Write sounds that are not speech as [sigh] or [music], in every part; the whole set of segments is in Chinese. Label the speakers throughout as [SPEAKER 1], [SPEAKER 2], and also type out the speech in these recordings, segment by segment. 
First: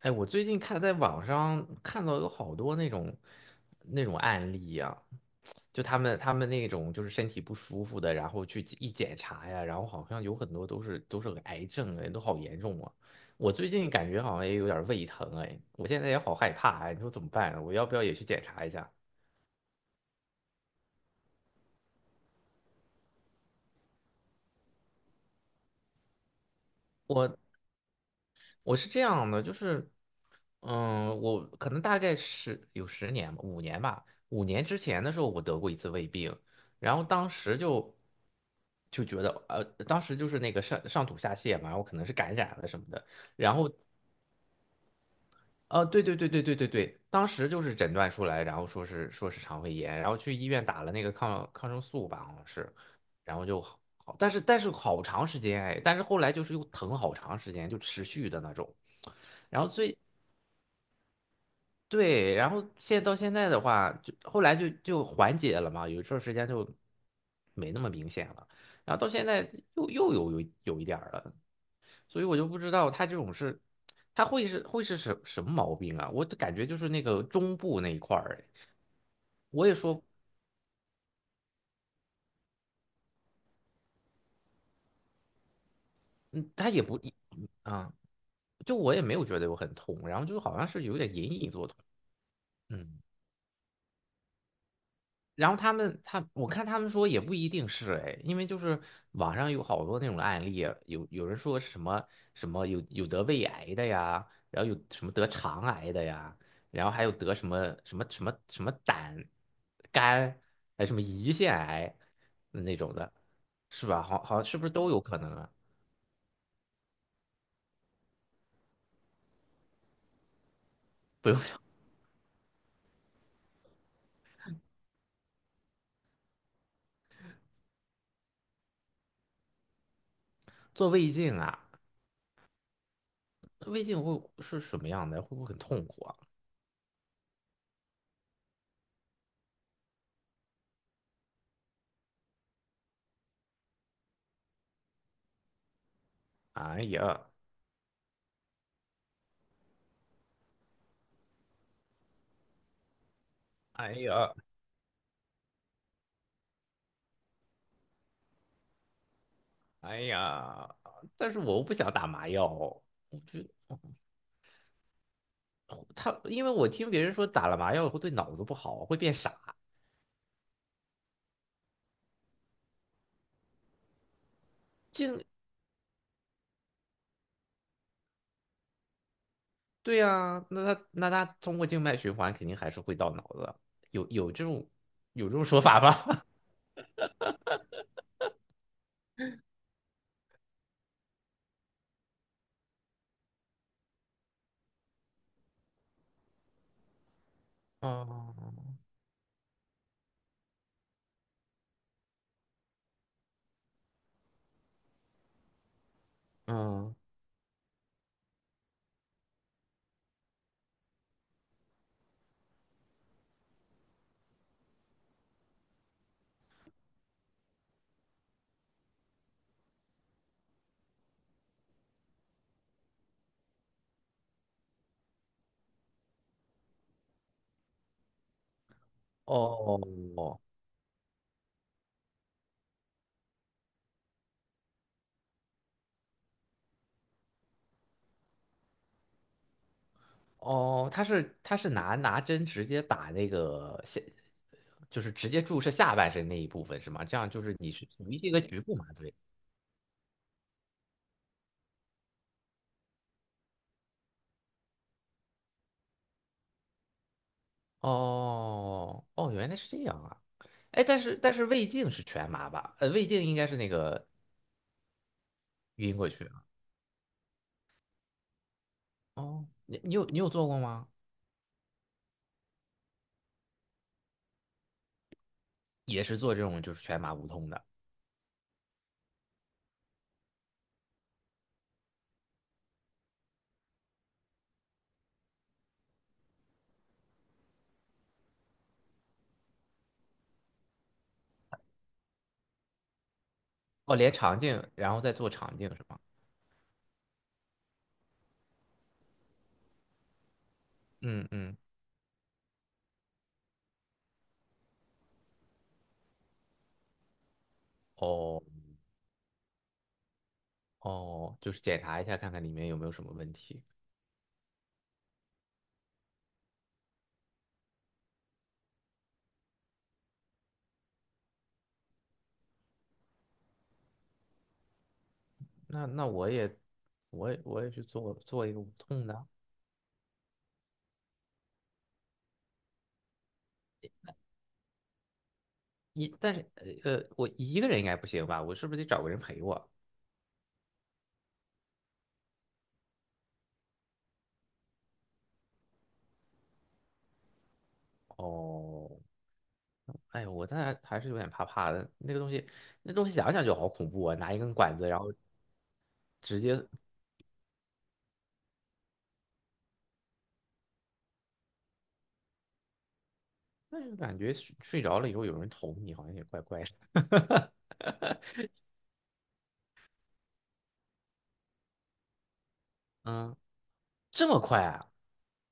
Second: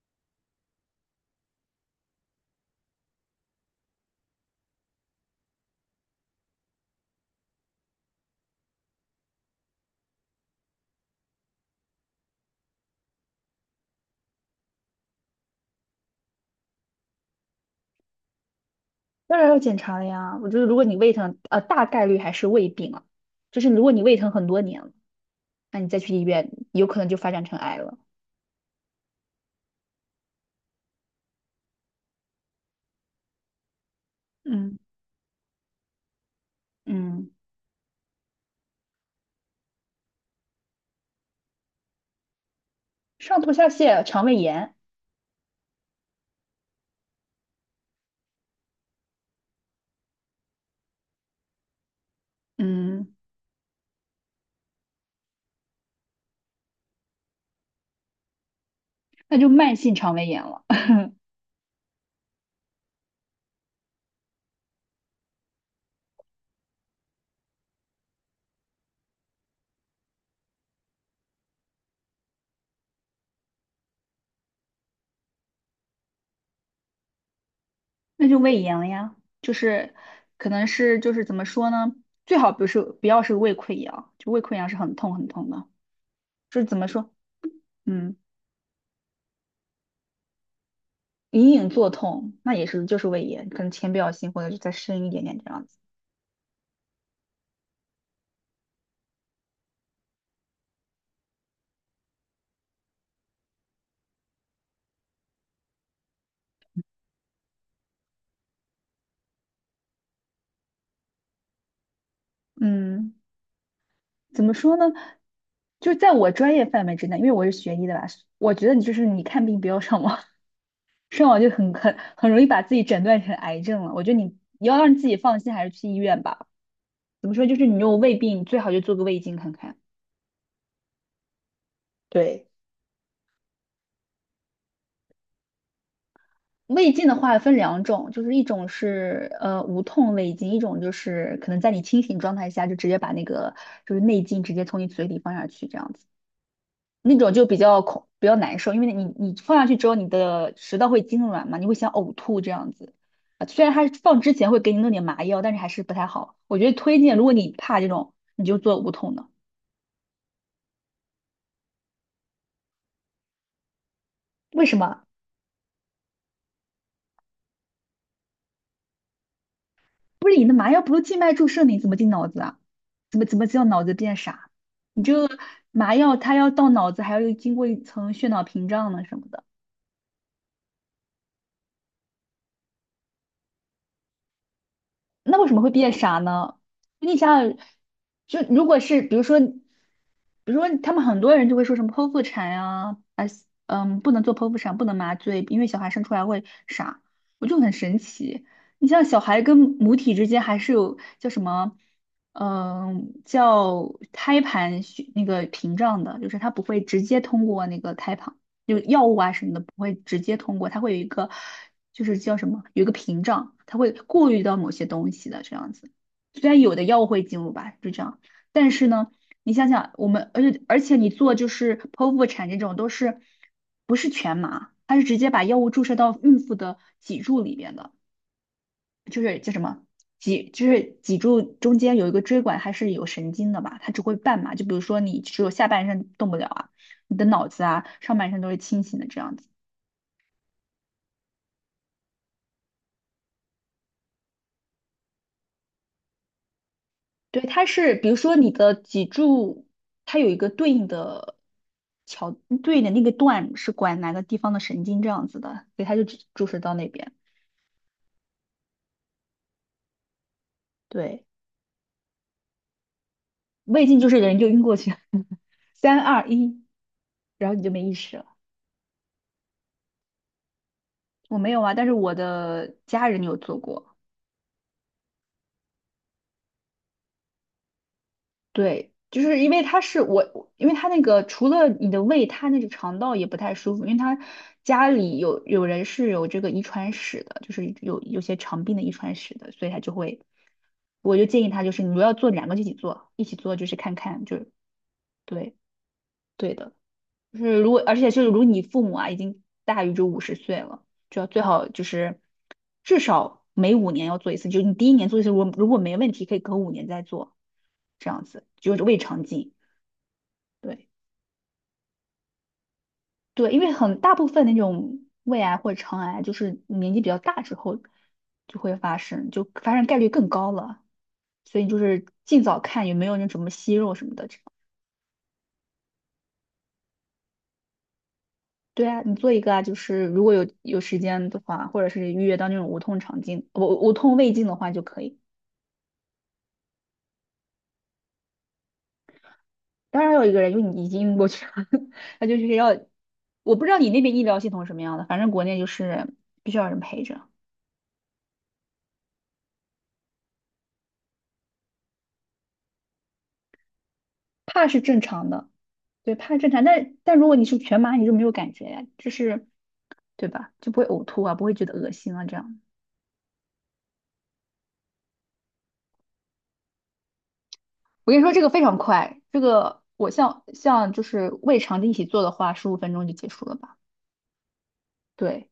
[SPEAKER 1] 哎，我最近看在网上看到有好多那种案例呀、就他们那种就是身体不舒服的，然后去一检查呀，然后好像有很多都是癌症，哎，都好严重啊。我最近感觉好像也有点胃疼，哎，我现在也好害怕，哎，你说怎么办啊，我要不要也去检查一下？
[SPEAKER 2] 当然要检查了呀。我觉得如果你胃疼，大概率还是胃病了。就是如果你胃疼很多年了，那你再去医院，有可能就发
[SPEAKER 1] 我。
[SPEAKER 2] 展成癌了。
[SPEAKER 1] 我是这样的，就是，嗯，我可能大概十年吧，五年吧，五年
[SPEAKER 2] 嗯
[SPEAKER 1] 之前的时候我得过一次胃病，然后当
[SPEAKER 2] 嗯，
[SPEAKER 1] 时就就觉得，当时就是那个上吐下泻嘛，我可能是感染了什么的，
[SPEAKER 2] 上吐下泻、肠胃炎，
[SPEAKER 1] 对对对对对对对，当时就是诊断出来，然后说是肠胃炎，然后去医院打了那个抗生素吧，好像是，
[SPEAKER 2] 嗯，
[SPEAKER 1] 然后就好，好但是好长时间哎，但是后来就是又疼好长时间，就持续的那种。
[SPEAKER 2] 那就
[SPEAKER 1] 然后
[SPEAKER 2] 慢性
[SPEAKER 1] 最
[SPEAKER 2] 肠胃炎了，
[SPEAKER 1] 对，然后到现在的话，就后来就缓解了嘛，有一段时间就没那么明显了，然后到现在又有一点儿了，所以我就不知道他这种是，他会是什么毛病啊？我就感觉就是那个中部那一块
[SPEAKER 2] [laughs] 那
[SPEAKER 1] 儿
[SPEAKER 2] 就
[SPEAKER 1] 哎，
[SPEAKER 2] 胃炎了呀。就
[SPEAKER 1] 我也
[SPEAKER 2] 是
[SPEAKER 1] 说，
[SPEAKER 2] 可能是就是怎么说呢？最好不是不要是胃溃疡，就胃溃疡是很痛很痛的。
[SPEAKER 1] 嗯，
[SPEAKER 2] 就是
[SPEAKER 1] 他
[SPEAKER 2] 怎
[SPEAKER 1] 也
[SPEAKER 2] 么
[SPEAKER 1] 不
[SPEAKER 2] 说？
[SPEAKER 1] 一，啊，
[SPEAKER 2] 嗯，
[SPEAKER 1] 就我也没有觉得我很痛，然后就好像是有点隐
[SPEAKER 2] 隐
[SPEAKER 1] 隐作
[SPEAKER 2] 隐
[SPEAKER 1] 痛，
[SPEAKER 2] 作痛，那也是就
[SPEAKER 1] 嗯。
[SPEAKER 2] 是胃炎，可能浅表性或者是再深一点点这
[SPEAKER 1] 然后
[SPEAKER 2] 样
[SPEAKER 1] 他
[SPEAKER 2] 子。
[SPEAKER 1] 们他我看他们说也不一定是哎，因为就是网上有好多那种案例啊，有人说什么有得胃癌的呀，然后有什么得肠癌的呀，然后还有得什么胆、肝，还有什么胰腺癌嗯那种
[SPEAKER 2] 嗯。
[SPEAKER 1] 的，是吧？好好
[SPEAKER 2] 怎么
[SPEAKER 1] 是不是
[SPEAKER 2] 说呢？
[SPEAKER 1] 都有可能啊？
[SPEAKER 2] 就在我专业范围之内，因为我是学医的吧，我觉得你就是你看病不要上网，[laughs] 上
[SPEAKER 1] 不用
[SPEAKER 2] 网就很容易把自己诊断成癌症了。我觉得你要让自己放心，还是去医院吧。怎么说？就是你有胃病，最好就做个胃镜看看。
[SPEAKER 1] 做胃镜啊，
[SPEAKER 2] 对，
[SPEAKER 1] 胃镜会是什么样的？会不会很痛苦啊？
[SPEAKER 2] 胃镜的话分两种，就是一种是无痛胃镜，一种就是可能在你清醒状态下就直接把那个就是内镜直接从你嘴里放下去这样子。
[SPEAKER 1] 哎
[SPEAKER 2] 那
[SPEAKER 1] 呀，
[SPEAKER 2] 种就比较恐，比较难受，因为你放下去之后，你的食道会痉挛嘛，你会想呕吐这样子啊。虽然它
[SPEAKER 1] 哎
[SPEAKER 2] 放之
[SPEAKER 1] 呀。
[SPEAKER 2] 前会给你弄点麻药，但是还是不太好。我觉得推荐，如果你怕这种，你就做无痛的。
[SPEAKER 1] 哎呀，但是我又不想打麻药，我觉得
[SPEAKER 2] 为什么？
[SPEAKER 1] 他，因为我听别人说打了麻药会对脑子不好，会变傻。
[SPEAKER 2] 不是你的麻药不是静脉注射，你怎么进脑子啊？怎么叫脑子变傻？你
[SPEAKER 1] 静，
[SPEAKER 2] 这个麻药它要到脑子，还要经过一层血脑屏障呢什么的。
[SPEAKER 1] 对呀，那他通过静脉循环肯定还是会到脑子，有这种有这
[SPEAKER 2] 那
[SPEAKER 1] 种
[SPEAKER 2] 为什么
[SPEAKER 1] 说
[SPEAKER 2] 会
[SPEAKER 1] 法
[SPEAKER 2] 变傻
[SPEAKER 1] 吧？
[SPEAKER 2] 呢？你想想，就如果是比如说，比如说他们很多人就会说什么剖腹产呀、啊，嗯，不能做剖腹产，不能麻醉，因为小孩生出来会傻，我就很
[SPEAKER 1] [laughs]
[SPEAKER 2] 神奇。
[SPEAKER 1] 哦，
[SPEAKER 2] 你像小孩跟母体之间还是有叫什么，嗯，叫胎盘血那个屏障的，就是他不会
[SPEAKER 1] 嗯，
[SPEAKER 2] 直接通过那个胎盘。就药物啊什么的不会直接通过，它会有一个就是叫什么，有一个屏障，它会过滤到某些东西的这样子。虽然有的药物会进入吧，就这样，但是呢，你想想我们，而且你做就是剖腹产这种都是不是全麻，它是直接把药物注射到孕妇的脊柱里边的，就是叫什么？
[SPEAKER 1] 哦
[SPEAKER 2] 脊就是脊柱中间有一个椎管，它是有神经的吧？它只会半麻，就比如说你只有下半身动不了啊，你的脑子啊上半身都是清醒的这样子。
[SPEAKER 1] 哦，他是拿针直接打那个下，就是直接注射下半身那一部分是吗？这样就
[SPEAKER 2] 对，
[SPEAKER 1] 是
[SPEAKER 2] 它
[SPEAKER 1] 你是
[SPEAKER 2] 是
[SPEAKER 1] 属
[SPEAKER 2] 比如
[SPEAKER 1] 于这
[SPEAKER 2] 说
[SPEAKER 1] 个
[SPEAKER 2] 你
[SPEAKER 1] 局
[SPEAKER 2] 的
[SPEAKER 1] 部麻
[SPEAKER 2] 脊
[SPEAKER 1] 醉。
[SPEAKER 2] 柱，它有一个对应的桥，对应的那个段是管哪个地方的神经这样子的，所以它就注射到那边。
[SPEAKER 1] 哦哦，哦原来是这样啊！哎，但是
[SPEAKER 2] 对，
[SPEAKER 1] 胃镜是全麻吧？呃，胃镜应该是那
[SPEAKER 2] 胃镜
[SPEAKER 1] 个
[SPEAKER 2] 就是人就晕过去，[laughs]
[SPEAKER 1] 晕
[SPEAKER 2] 三
[SPEAKER 1] 过去
[SPEAKER 2] 二
[SPEAKER 1] 啊。
[SPEAKER 2] 一，然后你就没意识了。
[SPEAKER 1] 哦，你有做过吗？
[SPEAKER 2] 我没有啊，但是我的家人有做过。
[SPEAKER 1] 也是做这种就是全麻无痛的。
[SPEAKER 2] 对，就是因为他是我，因为他那个除了你的胃，他那个肠道也不太舒服，因为他家里有人是有这个遗传史的，就是有些肠病的遗传史的，所以他就会，我就建议他就是你如果要做两个就一起做，一起做就是看
[SPEAKER 1] 哦，连
[SPEAKER 2] 看，就
[SPEAKER 1] 肠
[SPEAKER 2] 是
[SPEAKER 1] 镜，然后再做
[SPEAKER 2] 对
[SPEAKER 1] 肠镜是吗？
[SPEAKER 2] 对的，就是如果而且就是如果你父母啊已经大于就五十岁了，就
[SPEAKER 1] 嗯
[SPEAKER 2] 要最
[SPEAKER 1] 嗯。
[SPEAKER 2] 好就是至少每五年要做一次，就是你第一年做一次，如果没问题可以隔五年再做。这样
[SPEAKER 1] 哦
[SPEAKER 2] 子，就是胃肠镜，对
[SPEAKER 1] 哦，就是检查一下看看里面有没有什么问
[SPEAKER 2] 对，因
[SPEAKER 1] 题。
[SPEAKER 2] 为很大部分那种胃癌或者肠癌，就是年纪比较大之后就会发生，就发生概率更高了。所以就是尽早看有没有那什么息肉什么的这样。
[SPEAKER 1] 那我也我也去做一个无
[SPEAKER 2] 对啊，
[SPEAKER 1] 痛
[SPEAKER 2] 你
[SPEAKER 1] 的。
[SPEAKER 2] 做一个啊，就是如果有时间的话，或者是预约到那种无痛肠镜，无痛胃镜的话就可以。
[SPEAKER 1] 一但是，我一个人应该不行吧？我是不是得找个人陪我？
[SPEAKER 2] 当然还有一个人，因为你已经晕过去了，[laughs] 他就是要，我不知道你那边医疗系统什么样的，反正国内就是必须要有人陪着，
[SPEAKER 1] 哦哎呦，我但还是有点怕怕的。那个东西，那东西想想就好恐怖啊！拿一根
[SPEAKER 2] 怕
[SPEAKER 1] 管
[SPEAKER 2] 是
[SPEAKER 1] 子，然
[SPEAKER 2] 正
[SPEAKER 1] 后
[SPEAKER 2] 常的。对，怕
[SPEAKER 1] 直
[SPEAKER 2] 正常，
[SPEAKER 1] 接，
[SPEAKER 2] 但但如果你是全麻，你就没有感觉呀，就是对吧？就不会呕吐啊，不会觉得恶心啊，这样。
[SPEAKER 1] 但是感觉睡着了以后有人捅你，好像也怪怪的。[laughs]
[SPEAKER 2] 我跟你说，这个非常快，这个我像就是胃肠的一起做的话，十五分钟就结
[SPEAKER 1] 嗯，
[SPEAKER 2] 束了吧？
[SPEAKER 1] 这么快啊？
[SPEAKER 2] 对。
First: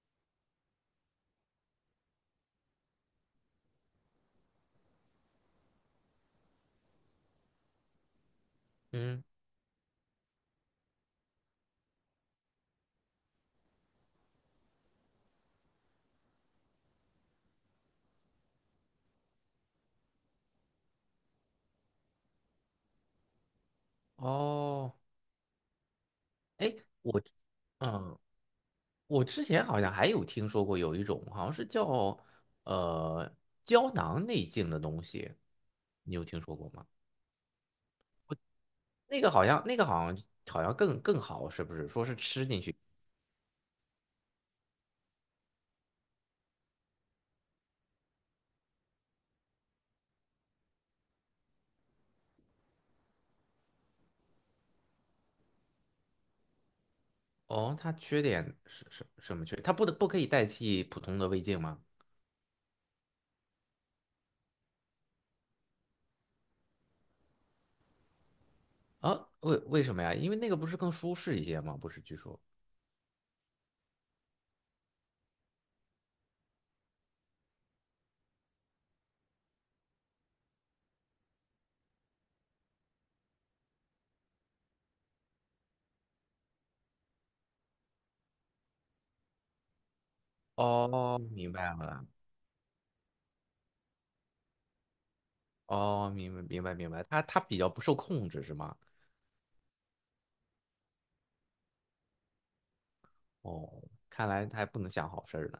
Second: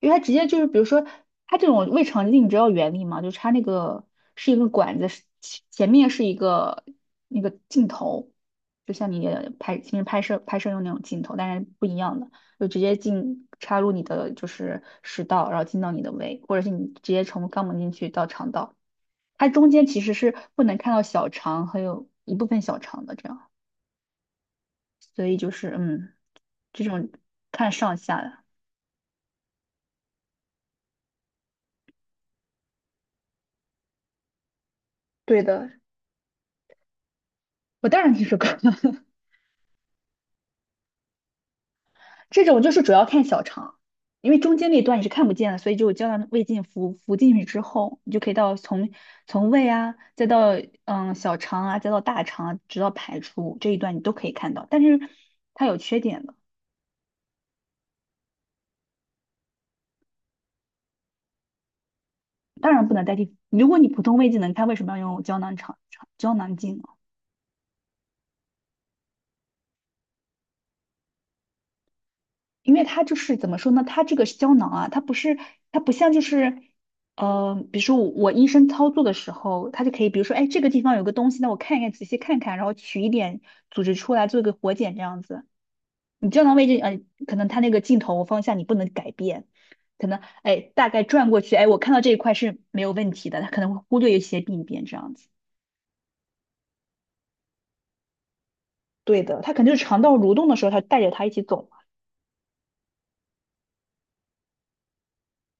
[SPEAKER 2] 因为它直接就是，比如说它这种胃肠镜，你知道原理吗？就插那个是一个管子，是前面是一个那个镜头，就像
[SPEAKER 1] 嗯，
[SPEAKER 2] 你拍平时拍摄用那种镜头，但是不一样的，就直接插入你的就是食道，然后进到你的胃，或者是你直接从肛门进去到肠道。它中间其实是不能看到小肠，还有一部分小肠的这样，
[SPEAKER 1] 哦，
[SPEAKER 2] 所以就是嗯，
[SPEAKER 1] 哎，
[SPEAKER 2] 这种
[SPEAKER 1] 我，
[SPEAKER 2] 看上
[SPEAKER 1] 嗯，
[SPEAKER 2] 下的。
[SPEAKER 1] 我之前好像还有听说过有一种，好像是叫呃胶囊内镜的东西，
[SPEAKER 2] 对的，
[SPEAKER 1] 你有听说过吗？
[SPEAKER 2] 我当然听说过。[laughs]
[SPEAKER 1] 那个好像，那个好像好像更好，是不是？说是
[SPEAKER 2] 这
[SPEAKER 1] 吃进
[SPEAKER 2] 种就
[SPEAKER 1] 去。
[SPEAKER 2] 是主要看小肠，因为中间那段你是看不见的，所以就胶囊胃镜服进去之后，你就可以到从从胃啊，再到嗯小肠啊，再到大肠啊，直到排出这一段你都可以看到。但是它有缺点的，
[SPEAKER 1] 哦，它缺点是什么缺？它不可以代替普通的胃镜吗？
[SPEAKER 2] 当然不能代替。如果你普通胃镜能看，为什么要用胶囊胶囊镜呢？
[SPEAKER 1] 啊，为什么呀？因为那个不是更舒适一些吗？不是，据说。
[SPEAKER 2] 因为它就是怎么说呢？它这个胶囊啊，它不是，它不像就是，比如说我医生操作的时候，他就可以，比如说，哎，这个地方有个东西，那我看一看，仔细看看，然后取一点组织出来做一个活检这样子。你胶囊位置，可能它那个镜头方向你不能改变，可能，哎，大概
[SPEAKER 1] 哦，
[SPEAKER 2] 转过
[SPEAKER 1] 明
[SPEAKER 2] 去，
[SPEAKER 1] 白
[SPEAKER 2] 哎，我看到
[SPEAKER 1] 了。
[SPEAKER 2] 这一块是没有问题的，它可能会忽略一些病变这样子。
[SPEAKER 1] 哦，明白，它它比较不受控制是吗？
[SPEAKER 2] 对的，它肯定是肠道蠕动的时候，它带着它一起走嘛。
[SPEAKER 1] 哦，看来它还不能想好事儿呢，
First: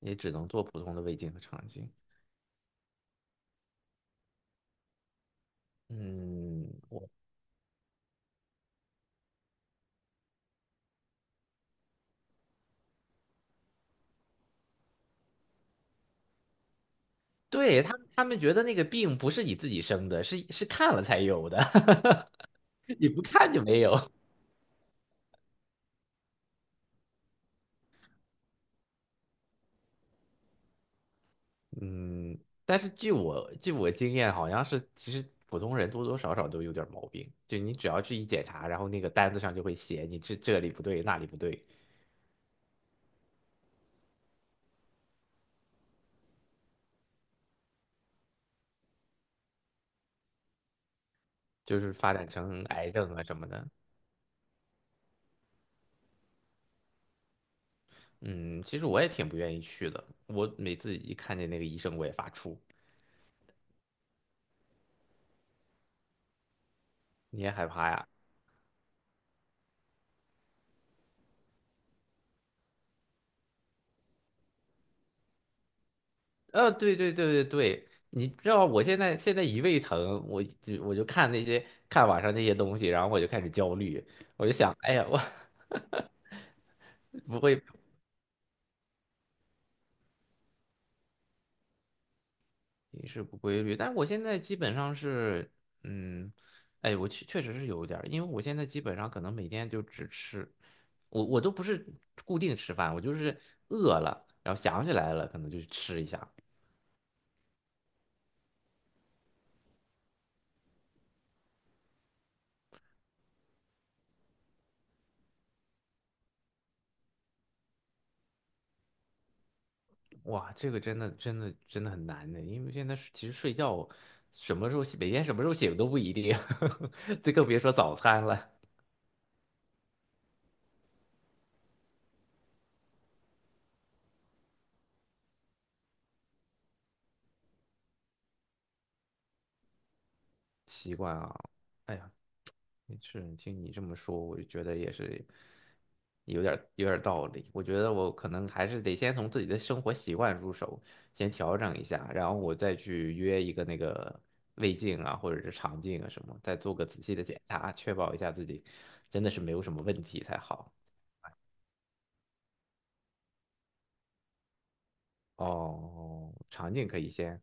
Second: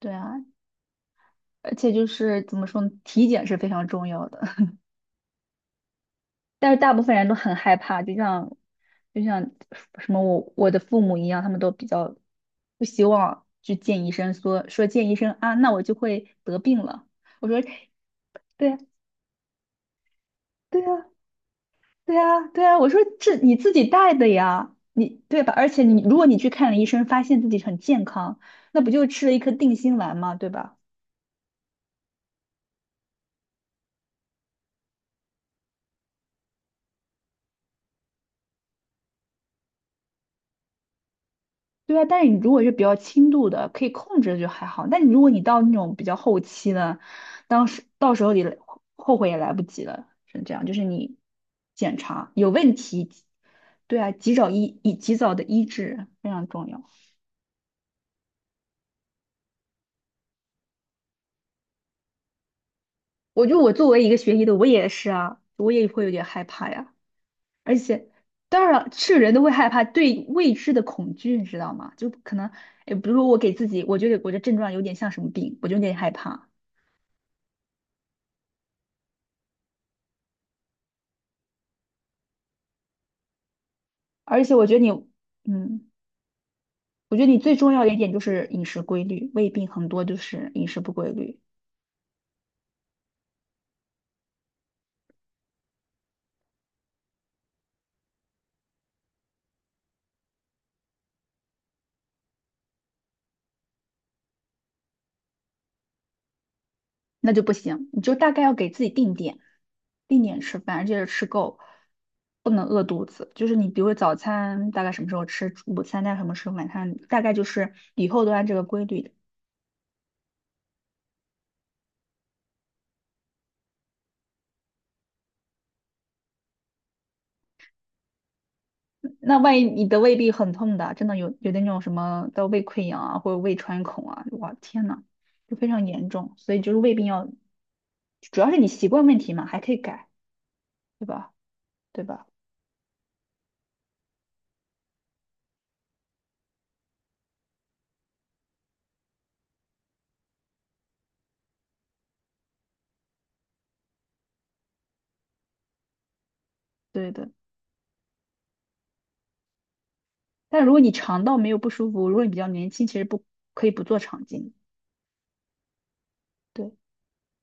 [SPEAKER 2] 对
[SPEAKER 1] 只
[SPEAKER 2] 啊，
[SPEAKER 1] 能做普通的胃镜和肠
[SPEAKER 2] 而
[SPEAKER 1] 镜。
[SPEAKER 2] 且就是怎么说呢，体检是非常重要的。
[SPEAKER 1] 嗯，
[SPEAKER 2] 但是大部
[SPEAKER 1] 我
[SPEAKER 2] 分人都很害怕，就像什么我的父母一样，他们都比较不希望去见医生说见医生啊，那我就会得病了。我说
[SPEAKER 1] 对他们觉得
[SPEAKER 2] 对
[SPEAKER 1] 那
[SPEAKER 2] 呀，
[SPEAKER 1] 个病不是你自己生的，是是
[SPEAKER 2] 对
[SPEAKER 1] 看了
[SPEAKER 2] 呀，
[SPEAKER 1] 才有的，
[SPEAKER 2] 对呀，对呀，我
[SPEAKER 1] [laughs]
[SPEAKER 2] 说
[SPEAKER 1] 你不
[SPEAKER 2] 这
[SPEAKER 1] 看
[SPEAKER 2] 你
[SPEAKER 1] 就
[SPEAKER 2] 自
[SPEAKER 1] 没
[SPEAKER 2] 己
[SPEAKER 1] 有。
[SPEAKER 2] 带的呀，你对吧？而且你如果你去看了医生，发现自己很健康，那不就吃了一颗定心丸吗？对吧？
[SPEAKER 1] 嗯，但是据我经验，好像是其实普通人多多少少都有点儿毛病，就你只要去一检查，然后那个单子上就会写你这里不对那里不对，
[SPEAKER 2] 对啊，但是你如果是比较轻度的，可以控制的就还好。但你如果你到那种比较后期呢，当时到时候你来后悔也来不及了，是这样。就是你
[SPEAKER 1] 就是
[SPEAKER 2] 检
[SPEAKER 1] 发展
[SPEAKER 2] 查有
[SPEAKER 1] 成
[SPEAKER 2] 问
[SPEAKER 1] 癌
[SPEAKER 2] 题，
[SPEAKER 1] 症啊什么的。
[SPEAKER 2] 对啊，及早医以及早的医治非常重要。
[SPEAKER 1] 嗯，其实我也挺不愿意去的，我每次一看见那个医生我也发怵，
[SPEAKER 2] 我作为一个学医的，我也是啊，我也会有点害怕呀。
[SPEAKER 1] 你也害
[SPEAKER 2] 而
[SPEAKER 1] 怕呀？
[SPEAKER 2] 且，当然是人都会害怕对未知的恐惧，你知道吗？就可能，哎，比如说我给自己，我觉得我的症状有点像什么病，我就有点害怕。
[SPEAKER 1] 对对对对对，你知道我现在一胃疼，我就看那些看网上那些东西，然后我就开始焦虑，
[SPEAKER 2] 而
[SPEAKER 1] 我就
[SPEAKER 2] 且我觉
[SPEAKER 1] 想，
[SPEAKER 2] 得你，
[SPEAKER 1] 哎呀，我
[SPEAKER 2] 嗯。我觉
[SPEAKER 1] [laughs]
[SPEAKER 2] 得你
[SPEAKER 1] 不
[SPEAKER 2] 最
[SPEAKER 1] 会
[SPEAKER 2] 重要的一点就是饮食规律，胃病很多就是饮食不规律，
[SPEAKER 1] 饮食不规律，但我现在基本上是，嗯，哎，我确实是有一点儿，因为我现在基本上可能每天就只吃，我都不是固定吃饭，我就是饿了，然后想起来了，可能就吃一下。
[SPEAKER 2] 那就不行。你就大概要给自己定点，定点吃饭，而且吃够，不能饿肚子。就是你比如说早餐大概什么时候吃，午餐大概什么时候，晚餐大概就是以后都按这个规律。的。
[SPEAKER 1] 哇，这个真的很难的，因为现在其实睡觉什么时候每天什么时候醒都不一定，[laughs] 这更别说早餐了。
[SPEAKER 2] 那万一你的胃病很痛的，真的有的那种什么的胃溃疡啊，或者胃穿孔啊，哇天呐，就非常严重。所以就是胃病要，主要是你习惯问题嘛，还可以改，
[SPEAKER 1] 习
[SPEAKER 2] 对
[SPEAKER 1] 惯
[SPEAKER 2] 吧？
[SPEAKER 1] 啊，哎
[SPEAKER 2] 对
[SPEAKER 1] 呀，
[SPEAKER 2] 吧？
[SPEAKER 1] 是，听你这么说，我就觉得也是有点儿道理。我觉得我可能还是得先从自己的生活习惯入手，先调整一下，然后我再去约一个那个胃镜啊，或者是肠镜啊什么，再做个仔
[SPEAKER 2] 对
[SPEAKER 1] 细的
[SPEAKER 2] 的。
[SPEAKER 1] 检查，确保一下自己真的是没有什么问题才
[SPEAKER 2] 但如
[SPEAKER 1] 好。
[SPEAKER 2] 果你肠道没有不舒服，如果你比较年轻，其实不可以不做肠镜。
[SPEAKER 1] 哦，肠
[SPEAKER 2] 对
[SPEAKER 1] 镜可以先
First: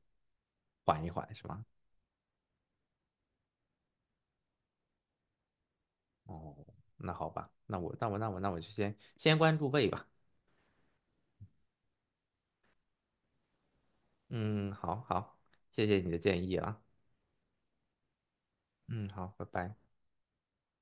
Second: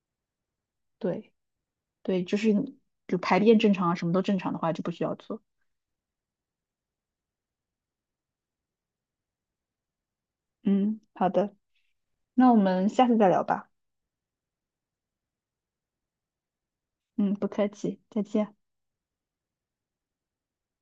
[SPEAKER 1] 缓一
[SPEAKER 2] 对
[SPEAKER 1] 缓，是吗？
[SPEAKER 2] 对，就是你就排便正常啊，什么都正常的话就不需要做。
[SPEAKER 1] 哦，那好吧，那我就先先关注胃吧。
[SPEAKER 2] 嗯，好的，那我们下次再聊吧。
[SPEAKER 1] 嗯，好好，谢谢你的建议啊。
[SPEAKER 2] 嗯，不客气，再见。
[SPEAKER 1] 嗯，好，拜拜。